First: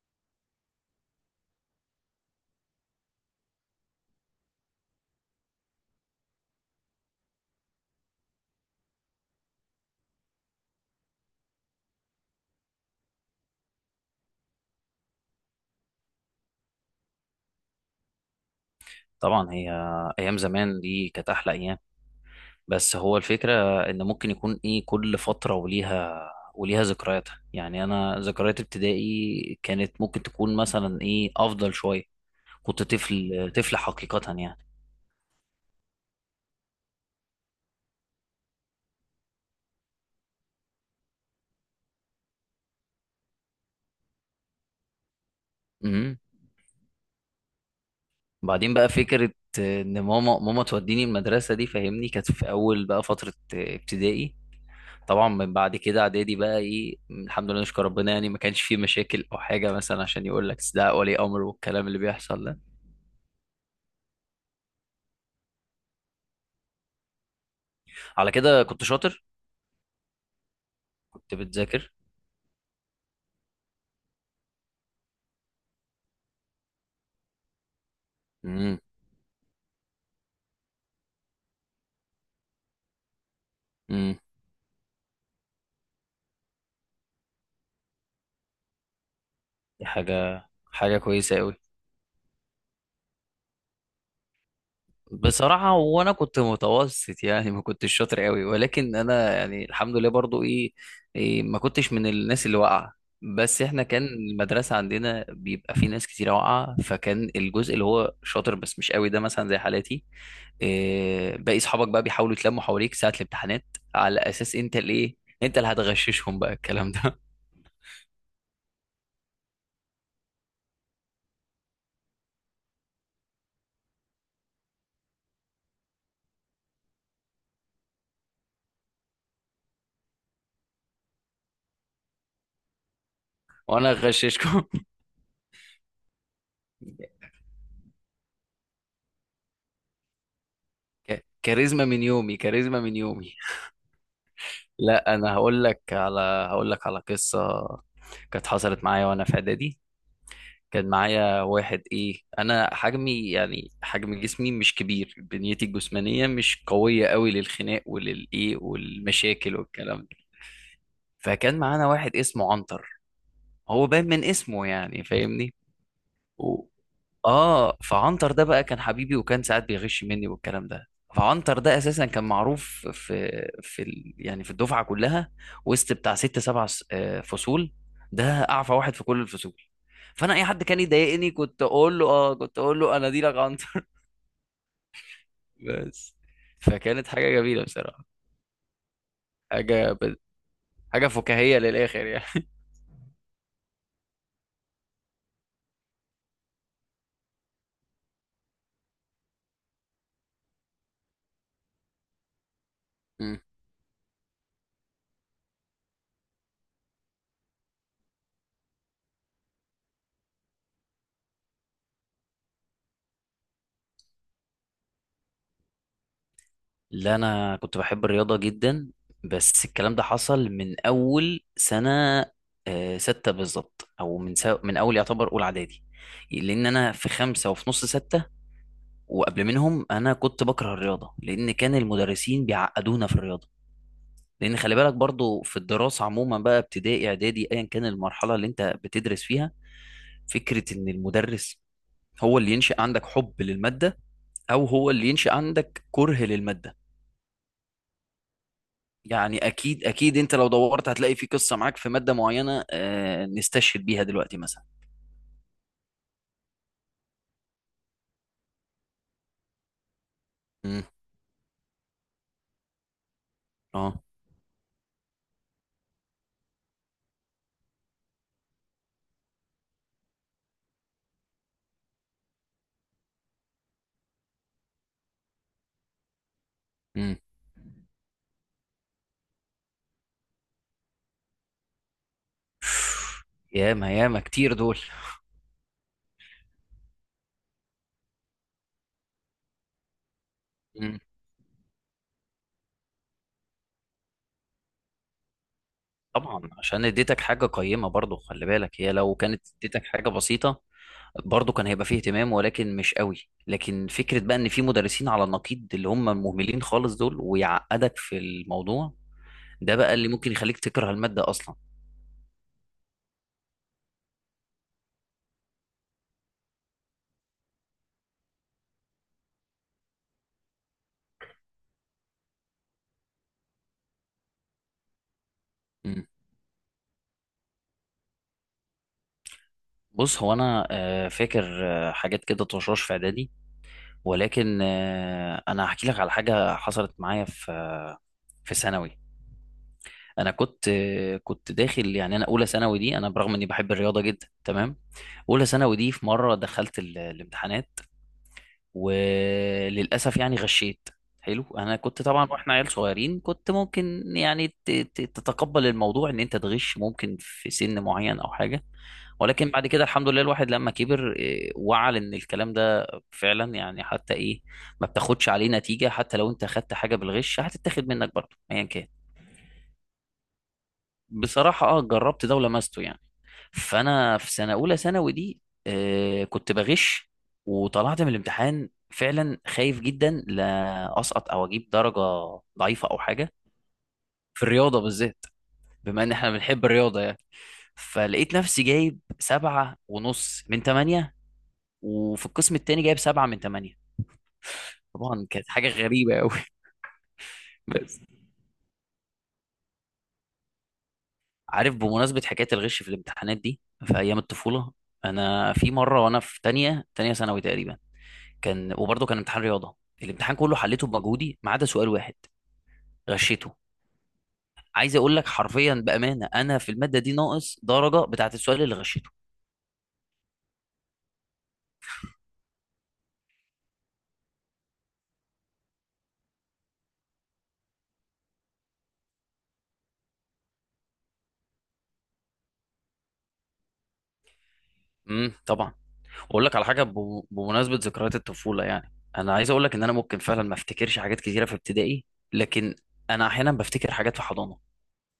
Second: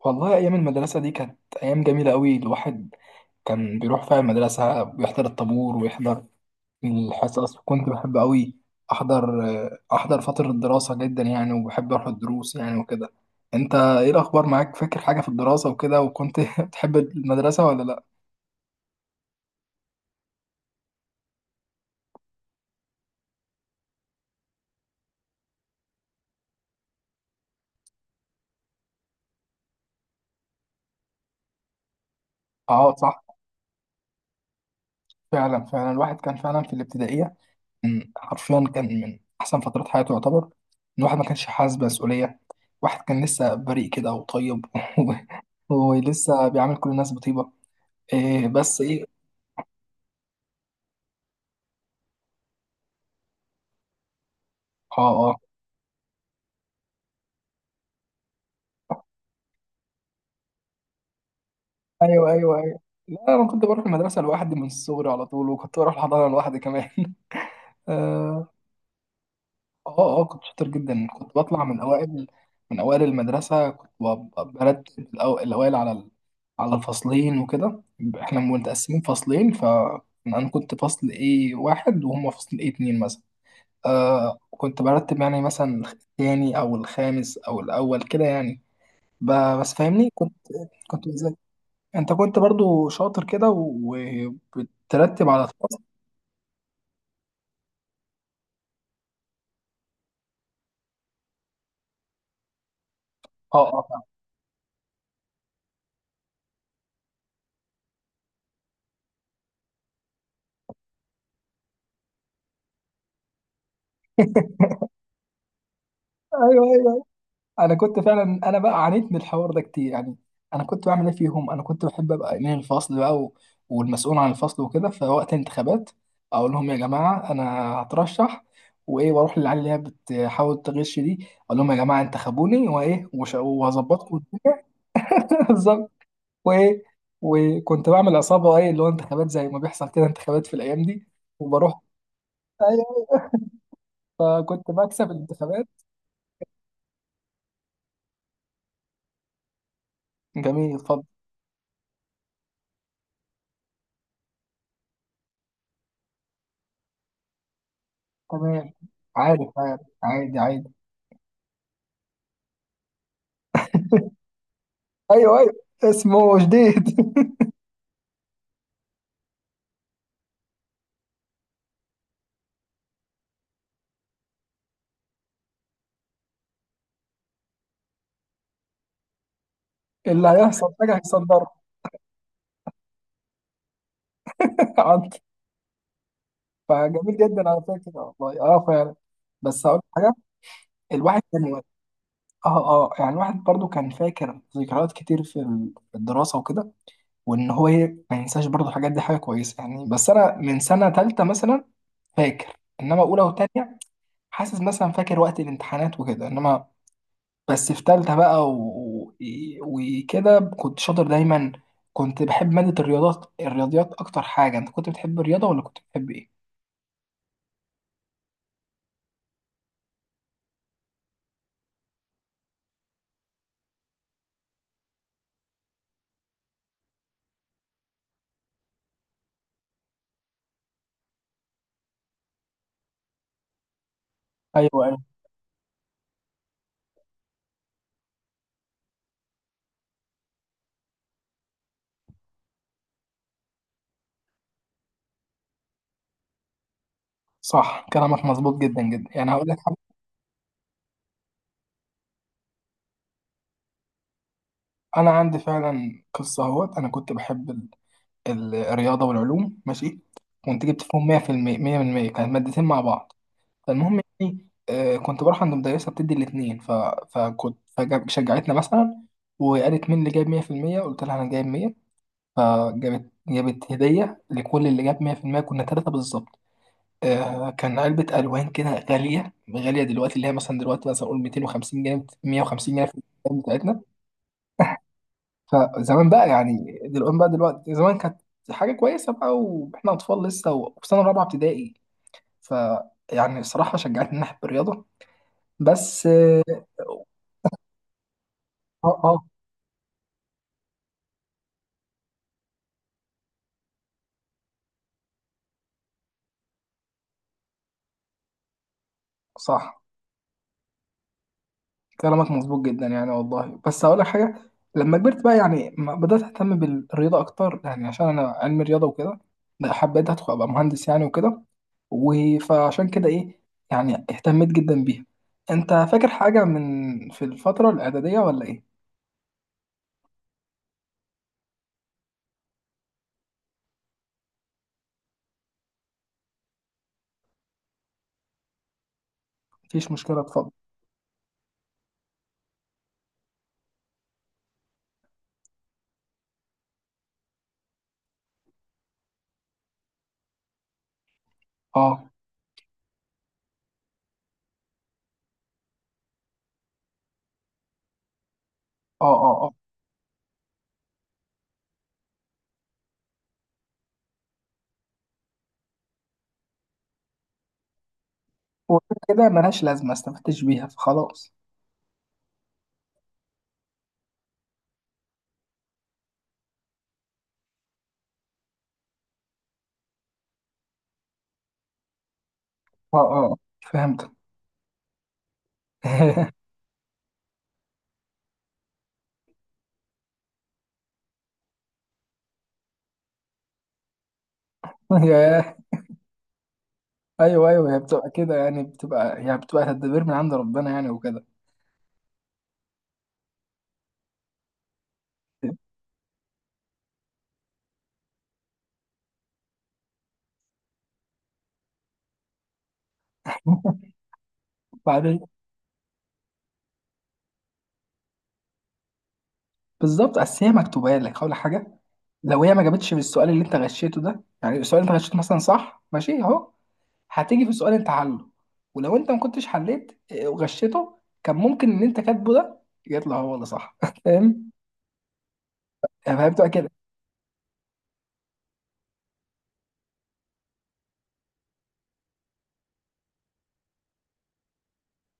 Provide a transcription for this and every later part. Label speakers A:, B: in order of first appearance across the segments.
A: والله أيام المدرسة دي كانت أيام جميلة أوي. الواحد كان بيروح فيها المدرسة، بيحضر الطابور ويحضر الحصص. كنت بحب أوي أحضر أحضر فترة الدراسة جدا، يعني، وبحب أروح الدروس يعني وكده. أنت إيه الأخبار معاك؟ فاكر حاجة في الدراسة وكده؟ وكنت بتحب المدرسة ولا لأ؟
B: طبعا، هي ايام زمان دي كانت احلى ايام. بس هو الفكره ان ممكن يكون ايه كل فتره وليها ذكرياتها. يعني انا ذكريات ابتدائي كانت ممكن تكون مثلا ايه افضل شويه. كنت
A: أه، صح.
B: طفل طفل حقيقه يعني.
A: فعلا فعلا الواحد كان فعلا في الابتدائية. كان حرفيا، كان من احسن فترات حياته يعتبر. ان واحد ما كانش حاسس بمسؤوليه. واحد كان لسه بريء كده وطيب.
B: امم.
A: ولسه بيعامل كل الناس بطيبه. إيه
B: بعدين
A: بس
B: بقى
A: ايه.
B: فكره ان ماما توديني المدرسه دي فاهمني، كانت في اول بقى فتره ابتدائي.
A: اه،
B: طبعا
A: اه.
B: من بعد كده اعدادي بقى ايه الحمد لله نشكر ربنا، يعني ما كانش فيه مشاكل او حاجه مثلا عشان يقول لك ده ولي امر والكلام اللي
A: ايوه،
B: بيحصل
A: ايوه،
B: ده.
A: ايوه. لا، انا كنت بروح المدرسه لوحدي من الصغر على طول، وكنت بروح الحضانه لوحدي كمان.
B: على كده كنت شاطر.
A: اه، اه. كنت شاطر جدا،
B: كنت
A: كنت بطلع من
B: بتذاكر.
A: اوائل، المدرسه. كنت برتب الاوائل على على الفصلين وكده. احنا
B: امم.
A: متقسمين فصلين، فانا كنت فصل ايه واحد وهم فصل ايه اتنين مثلا.
B: امم.
A: آه، كنت برتب يعني مثلا الثاني او الخامس او الاول كده يعني. بس
B: دي
A: فاهمني كنت.
B: حاجة
A: كنت بذاكر.
B: كويسة قوي.
A: انت كنت برضو شاطر كده وبترتب على
B: بصراحة
A: الفصل.
B: وانا كنت متوسط، يعني ما كنتش شاطر قوي، ولكن انا يعني الحمد لله برضو ايه، إيه ما كنتش من الناس اللي واقعة.
A: اه،
B: بس احنا كان
A: اه.
B: المدرسة عندنا بيبقى في ناس كتير واقعة، فكان الجزء اللي هو شاطر بس مش قوي ده مثلا زي حالاتي. إيه باقي اصحابك بقى بيحاولوا يتلموا حواليك ساعة الامتحانات على اساس انت الايه، انت اللي هتغششهم بقى
A: ايوه،
B: الكلام
A: ايوه.
B: ده.
A: انا كنت فعلا، انا بقى عانيت من الحوار ده كتير، يعني انا كنت بعمل ايه فيهم. انا كنت بحب ابقى امين الفصل بقى والمسؤول عن الفصل وكده. فوقت الانتخابات اقول لهم: يا جماعه، انا هترشح وايه، واروح للعيال اللي هي بتحاول تغش دي، اقول لهم: يا جماعه، انتخبوني وايه
B: وانا
A: وهظبطكم.
B: هغششكم.
A: بالظبط. وايه، وكنت بعمل عصابه ايه اللي هو انتخابات زي ما بيحصل كده انتخابات في الايام دي. وبروح،
B: كاريزما من يومي، كاريزما من
A: ايوه.
B: يومي.
A: فكنت بكسب
B: لا انا هقول
A: الانتخابات.
B: لك على هقول لك على قصه كانت حصلت معايا وانا في اعدادي.
A: جميل،
B: كان
A: اتفضل.
B: معايا واحد ايه، انا حجمي يعني حجم جسمي مش كبير، بنيتي الجسمانيه مش قويه قوي للخناق وللايه
A: تمام. عارف،
B: والمشاكل
A: عارف،
B: والكلام ده.
A: عادي، عادي.
B: فكان معانا واحد اسمه عنتر، هو باين من اسمه يعني
A: ايوه، ايوه.
B: فاهمني.
A: اسمه
B: و-
A: جديد.
B: اه فعنتر ده بقى كان حبيبي، وكان ساعات بيغش مني والكلام ده. فعنتر ده اساسا كان معروف في يعني في الدفعه كلها، وسط بتاع ست سبع فصول. ده اعفى واحد في كل الفصول.
A: اللي
B: فانا اي حد
A: هيحصل
B: كان
A: حاجه
B: يضايقني
A: هيصدرها.
B: كنت اقول له انا دي لك عنتر.
A: عنده.
B: بس. فكانت
A: فجميل
B: حاجه
A: جدا على
B: جميله بصراحه.
A: فكره، والله. اه، فعلا. بس هقول لك
B: حاجه
A: حاجه:
B: ب... حاجه
A: الواحد كان
B: فكاهيه للاخر
A: اه، اه، يعني الواحد برضو كان فاكر ذكريات كتير في في الدراسه وكده. وان هو ايه ما ينساش برضو الحاجات دي، حاجه كويسه يعني. بس انا من سنه ثالثه مثلا فاكر، انما اولى
B: يعني.
A: وثانيه حاسس مثلا فاكر وقت الامتحانات وكده، انما بس في تالتة بقى وكده كنت شاطر دايما. كنت بحب مادة الرياضيات أكتر حاجة. أنت كنت بتحب الرياضة ولا كنت بتحب إيه؟
B: لا انا كنت بحب الرياضه جدا. بس الكلام ده حصل من اول سنه ستة بالظبط، او من اول يعتبر اولى اعدادي. لان انا في خمسة وفي نص ستة، وقبل منهم انا كنت بكره الرياضه، لان كان المدرسين بيعقدونا في الرياضه. لان
A: أيوه،
B: خلي بالك
A: أيوه.
B: برضو في الدراسه عموما بقى ابتدائي اعدادي ايا كان المرحله اللي انت بتدرس فيها، فكره ان المدرس هو اللي ينشئ عندك حب للماده او هو اللي ينشئ عندك كره للماده.
A: صح، كلامك مظبوط جدا جدا. يعني
B: يعني
A: هقول لك حاجة:
B: اكيد اكيد انت لو دورت هتلاقي في قصه معاك في ماده معينه نستشهد بيها دلوقتي مثلا.
A: أنا عندي فعلا قصة أهوت. أنا كنت بحب الرياضة والعلوم، ماشي. كنت جبت
B: امم.
A: فيهم 100% 100%، كانت مادتين مع بعض. فالمهم
B: اه.
A: يعني، كنت بروح عند مدرسة بتدي الاتنين فشجعتنا مثلا، وقالت مين اللي جايب 100%؟ قلت لها أنا جايب 100. فجابت هدية لكل اللي جاب 100%، كنا ثلاثة بالظبط.
B: امم.
A: آه، كان علبة ألوان كده، غالية غالية دلوقتي، اللي هي مثلا دلوقتي مثلا أقول 250 جنيه 150 جنيه في الأيام بتاعتنا.
B: ياما ياما كتير دول.
A: فزمان بقى يعني دلوقتي بقى دلوقتي، زمان كانت حاجة كويسة بقى، وإحنا أطفال لسه، وفي
B: امم.
A: سنة رابعة ابتدائي. ف، يعني الصراحة شجعتني ناحية الرياضة. بس
B: طبعا عشان اديتك حاجه قيمه، برضو خلي بالك هي
A: اه،
B: لو
A: اه.
B: كانت اديتك حاجه بسيطه برضو كان هيبقى فيه اهتمام ولكن مش قوي. لكن فكره بقى ان في مدرسين على النقيض اللي هم مهملين خالص دول ويعقدك في الموضوع. ده
A: صح،
B: بقى اللي ممكن يخليك تكره الماده اصلا.
A: كلامك مظبوط جدا يعني والله. بس هقول لك حاجه: لما كبرت بقى يعني بدات اهتم بالرياضه اكتر، يعني عشان انا علم رياضه وكده. لا، حبيت ادخل ابقى مهندس يعني وكده. فعشان كده ايه، يعني اهتميت جدا بيها. انت
B: امم.
A: فاكر حاجه من في الفتره الاعداديه ولا ايه؟
B: بص هو انا فاكر حاجات كده طشاش في اعدادي، ولكن انا هحكي لك على حاجه حصلت معايا في ثانوي.
A: مفيش مشكله،
B: انا
A: اتفضل.
B: كنت داخل، يعني انا اولى ثانوي دي انا برغم اني بحب الرياضه جدا تمام. اولى ثانوي دي في مره دخلت الامتحانات وللاسف يعني غشيت. حلو، انا كنت
A: اه،
B: طبعا، واحنا عيال صغيرين، كنت ممكن يعني تتقبل الموضوع ان انت تغش ممكن في سن معين او حاجه،
A: اه، اه،
B: ولكن
A: اه.
B: بعد كده الحمد لله الواحد لما كبر وعى ان الكلام ده فعلا، يعني حتى ايه، ما بتاخدش عليه نتيجه. حتى لو انت خدت حاجه بالغش هتتاخد منك برضه ايا كان.
A: وغير كده ملهاش لازمه استفدتش بيها، فخلاص.
B: بصراحه اه، جربت ده ولمسته يعني. فانا في سنه اولى ثانوي دي كنت بغش، وطلعت من الامتحان فعلا خايف جدا لا اسقط او اجيب درجه ضعيفه
A: اه،
B: او
A: اه،
B: حاجه،
A: آه. فهمت.
B: في الرياضه بالذات، بما ان احنا بنحب الرياضه يعني. فلقيت نفسي جايب 7.5 من 8، وفي القسم التاني جايب 7 من 8. طبعا كانت
A: ياه.
B: حاجة غريبة أوي.
A: ايوه، ايوه، هي
B: بس
A: بتبقى كده يعني، بتبقى تدبير من عند ربنا يعني وكده.
B: عارف، بمناسبة حكاية الغش في الامتحانات دي في أيام الطفولة، أنا في مرة وأنا في تانية ثانوي تقريبا، كان وبرضه كان امتحان رياضه، الامتحان كله حليته بمجهودي ما عدا سؤال واحد غشيته. عايز اقول
A: بعدين،
B: لك حرفيا بامانه انا في الماده دي ناقص درجه بتاعت السؤال اللي غشيته.
A: بالظبط. اصل هي مكتوبه لك ولا حاجه. لو هي ما جابتش في السؤال اللي انت غشيته ده، يعني السؤال اللي انت غشيته مثلا صح، ماشي اهو. هتيجي في سؤال انت حله. ولو انت ما كنتش حليت وغشيته، كان ممكن ان انت كاتبه ده يطلع هو اللي صح. فاهم؟
B: امم، طبعا.
A: فهي
B: واقول
A: بتبقى
B: لك على
A: كده.
B: حاجه بمناسبه ذكريات الطفوله، يعني انا عايز اقول لك ان انا ممكن فعلا ما افتكرش حاجات كتيره في ابتدائي، لكن انا احيانا بفتكر حاجات في حضانه.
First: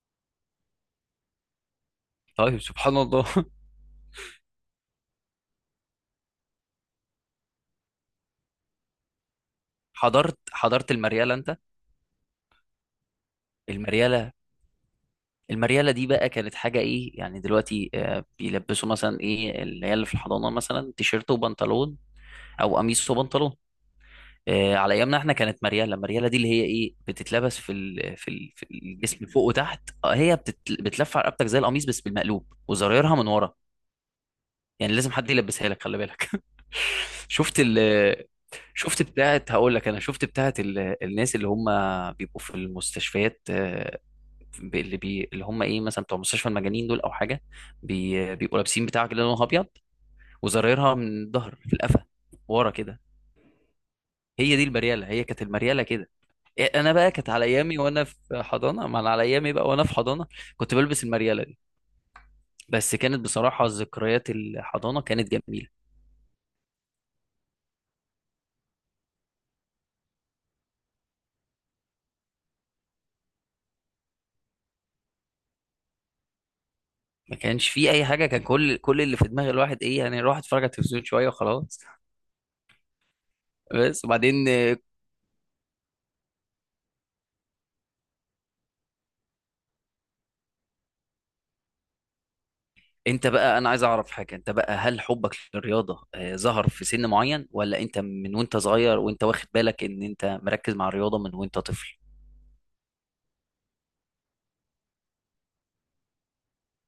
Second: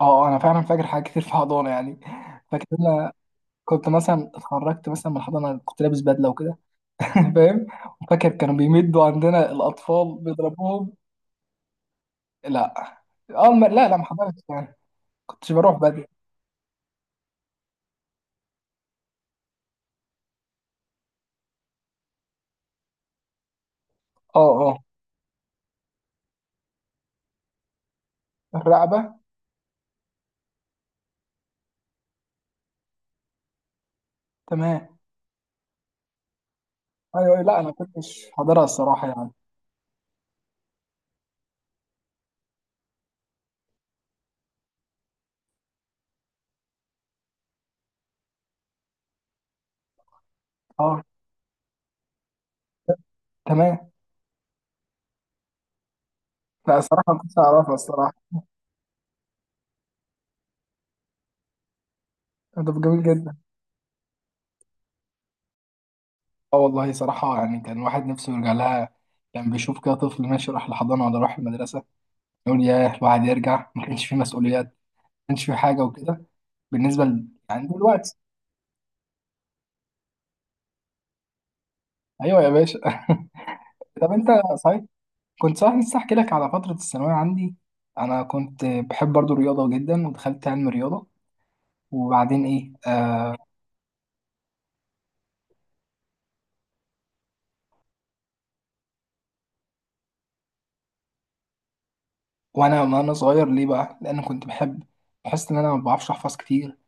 A: اه، انا فعلا فاكر حاجات كتير في حضانه يعني.
B: طيب
A: فاكر إن
B: سبحان
A: انا
B: الله.
A: كنت مثلا اتخرجت مثلا من الحضانه، كنت لابس بدله وكده. فاهم. وفاكر كانوا بيمدوا عندنا الاطفال،
B: حضرت
A: بيضربوهم.
B: المرياله انت؟
A: لا، اه، لا، لا، ما
B: المرياله
A: حضرتش يعني. كنتش بروح
B: المرياله
A: بدري.
B: دي بقى كانت حاجه ايه يعني. دلوقتي بيلبسوا مثلا ايه العيال اللي في الحضانه، مثلا تيشيرت وبنطلون او قميص وبنطلون.
A: اه، اه.
B: على ايامنا احنا كانت مرياله، مرياله دي اللي هي ايه بتتلبس في
A: الرقبة.
B: الجسم فوق وتحت. هي بتلف على رقبتك زي القميص بس بالمقلوب وزرايرها من ورا.
A: تمام.
B: يعني لازم حد يلبسها لك خلي بالك.
A: ايوه، أيوة.
B: شفت
A: لا، انا
B: ال...
A: كنتش حاضرها
B: شفت
A: الصراحة يعني.
B: بتاعت، هقول لك، انا شفت بتاعت الناس اللي هم بيبقوا في المستشفيات، اللي هم ايه مثلا بتوع مستشفى المجانين دول او حاجه، بيبقوا لابسين بتاع كده لونها ابيض وزرايرها
A: اه،
B: من الظهر في القفا ورا كده.
A: تمام.
B: هي دي المريالة، هي كانت المريالة كده.
A: لا،
B: انا
A: الصراحة
B: بقى
A: ما
B: كانت
A: كنتش
B: على
A: أعرفها
B: ايامي وانا
A: الصراحة.
B: في حضانة، ما انا على ايامي بقى وانا في حضانة كنت بلبس المريالة دي.
A: ده
B: بس
A: جميل
B: كانت
A: جدا.
B: بصراحة ذكريات الحضانة كانت جميلة.
A: اه، والله صراحة، يعني كان الواحد نفسه يرجع لها. كان بيشوف كده طفل ماشي راح الحضانة ولا راح المدرسة، يقول ياه، الواحد يرجع. ما كانش فيه مسؤوليات، ما كانش فيه حاجة وكده.
B: ما
A: يعني
B: كانش في اي
A: دلوقتي.
B: حاجة، كان كل اللي في دماغ الواحد ايه يعني الواحد اتفرج على التلفزيون شوية وخلاص.
A: أيوه يا باشا.
B: بس
A: طب أنت،
B: وبعدين
A: صحيح، كنت صحيح لسه أحكي لك على فترة الثانوية عندي. أنا كنت بحب برضو الرياضة جدا، ودخلت علم رياضة. وبعدين ايه،
B: انت
A: آه،
B: بقى انا عايز اعرف حاجة، انت بقى هل حبك للرياضة ظهر في سن معين، ولا انت من وانت صغير وانت واخد بالك ان انت مركز مع الرياضة من وانت طفل؟
A: وانا صغير ليه بقى، لان كنت بحب، بحس ان انا ما بعرفش احفظ كتير.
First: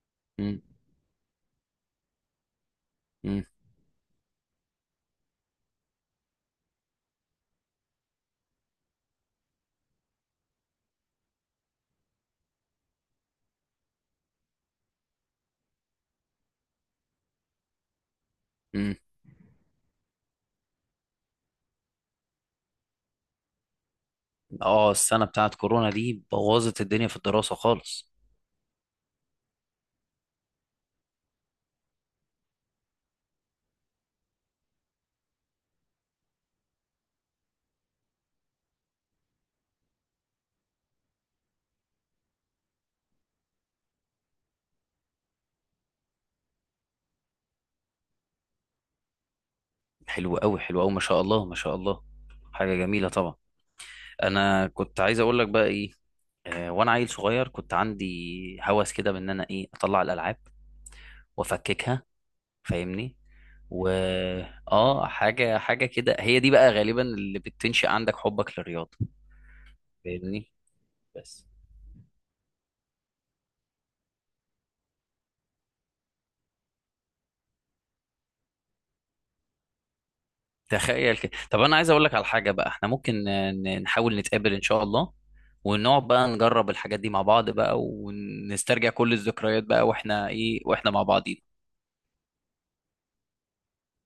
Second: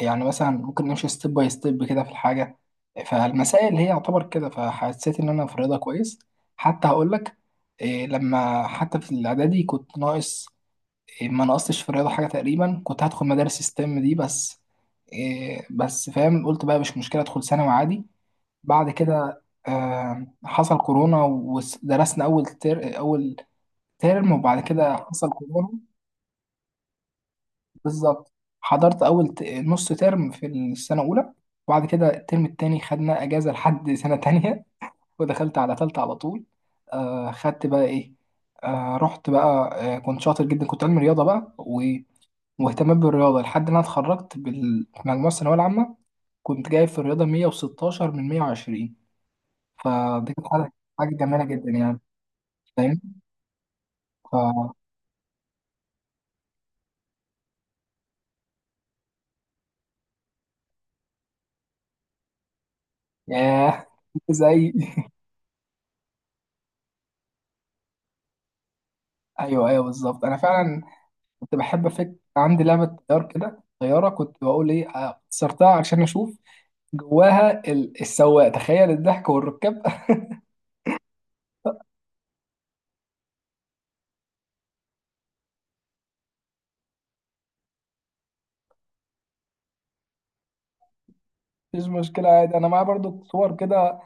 A: يعني مثلا ممكن نمشي ستيب باي ستيب كده في الحاجه، فالمسائل هي يعتبر كده. فحسيت ان انا في الرياضه كويس. حتى هقول لك إيه: لما حتى في الاعدادي كنت ناقص إيه، ما نقصتش في الرياضه حاجه تقريبا، كنت هدخل مدارس ستيم دي، بس إيه، بس فاهم، قلت بقى مش مشكله ادخل ثانوي عادي. بعد
B: امم.
A: كده آه، حصل كورونا، ودرسنا اول اول ترم، وبعد
B: اه.
A: كده
B: السنة
A: حصل
B: بتاعت
A: كورونا.
B: كورونا دي بوظت الدنيا في الدراسة خالص.
A: بالظبط. حضرت أول نص ترم في السنة الأولى، وبعد كده الترم التاني خدنا أجازة لحد سنة تانية، ودخلت على تالتة على طول. آه، خدت بقى إيه. آه، رحت بقى. آه، كنت شاطر جدا، كنت علمي رياضة بقى واهتمام بالرياضة لحد ما أنا اتخرجت بالمجموعة الثانوية العامة. كنت جايب في الرياضة 116 من 120. فدي
B: حلو
A: كانت
B: قوي، حلو قوي، ما
A: حاجة
B: شاء
A: جميلة
B: الله ما
A: جدا
B: شاء
A: يعني.
B: الله. حاجة جميلة
A: فاهم؟
B: طبعا.
A: ف،
B: انا كنت عايز اقول لك بقى ايه، وانا عيل صغير كنت عندي هوس كده بان انا ايه اطلع الالعاب وافككها فاهمني.
A: ياه.
B: و
A: زي،
B: اه حاجة كده هي دي بقى غالبا اللي بتنشئ عندك حبك للرياضة،
A: ايوه، ايوه، بالظبط. انا
B: فاهمني.
A: فعلا
B: بس
A: كنت بحب افك، عندي لعبه كده طياره، كنت بقول ايه، كسرتها عشان اشوف جواها السواق، تخيل، الضحك والركاب.
B: تخيل كده. طب انا عايز اقول لك على حاجه بقى، احنا ممكن نحاول نتقابل ان شاء الله ونقعد بقى نجرب الحاجات دي مع بعض، بقى ونسترجع كل الذكريات بقى واحنا ايه واحنا مع بعضين.
A: مفيش مشكله، عادي، انا معايا برضو صور كده.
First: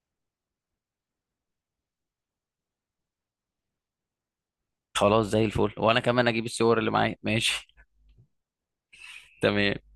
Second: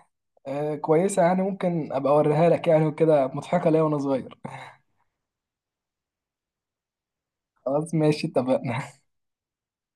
A: كويسه، يعني ممكن ابقى اوريها لك يعني وكده، مضحكه ليا وانا صغير.
B: خلاص زي الفل، وانا كمان اجيب الصور اللي معايا ماشي.
A: خلاص، ماشي، اتفقنا.
B: تمام.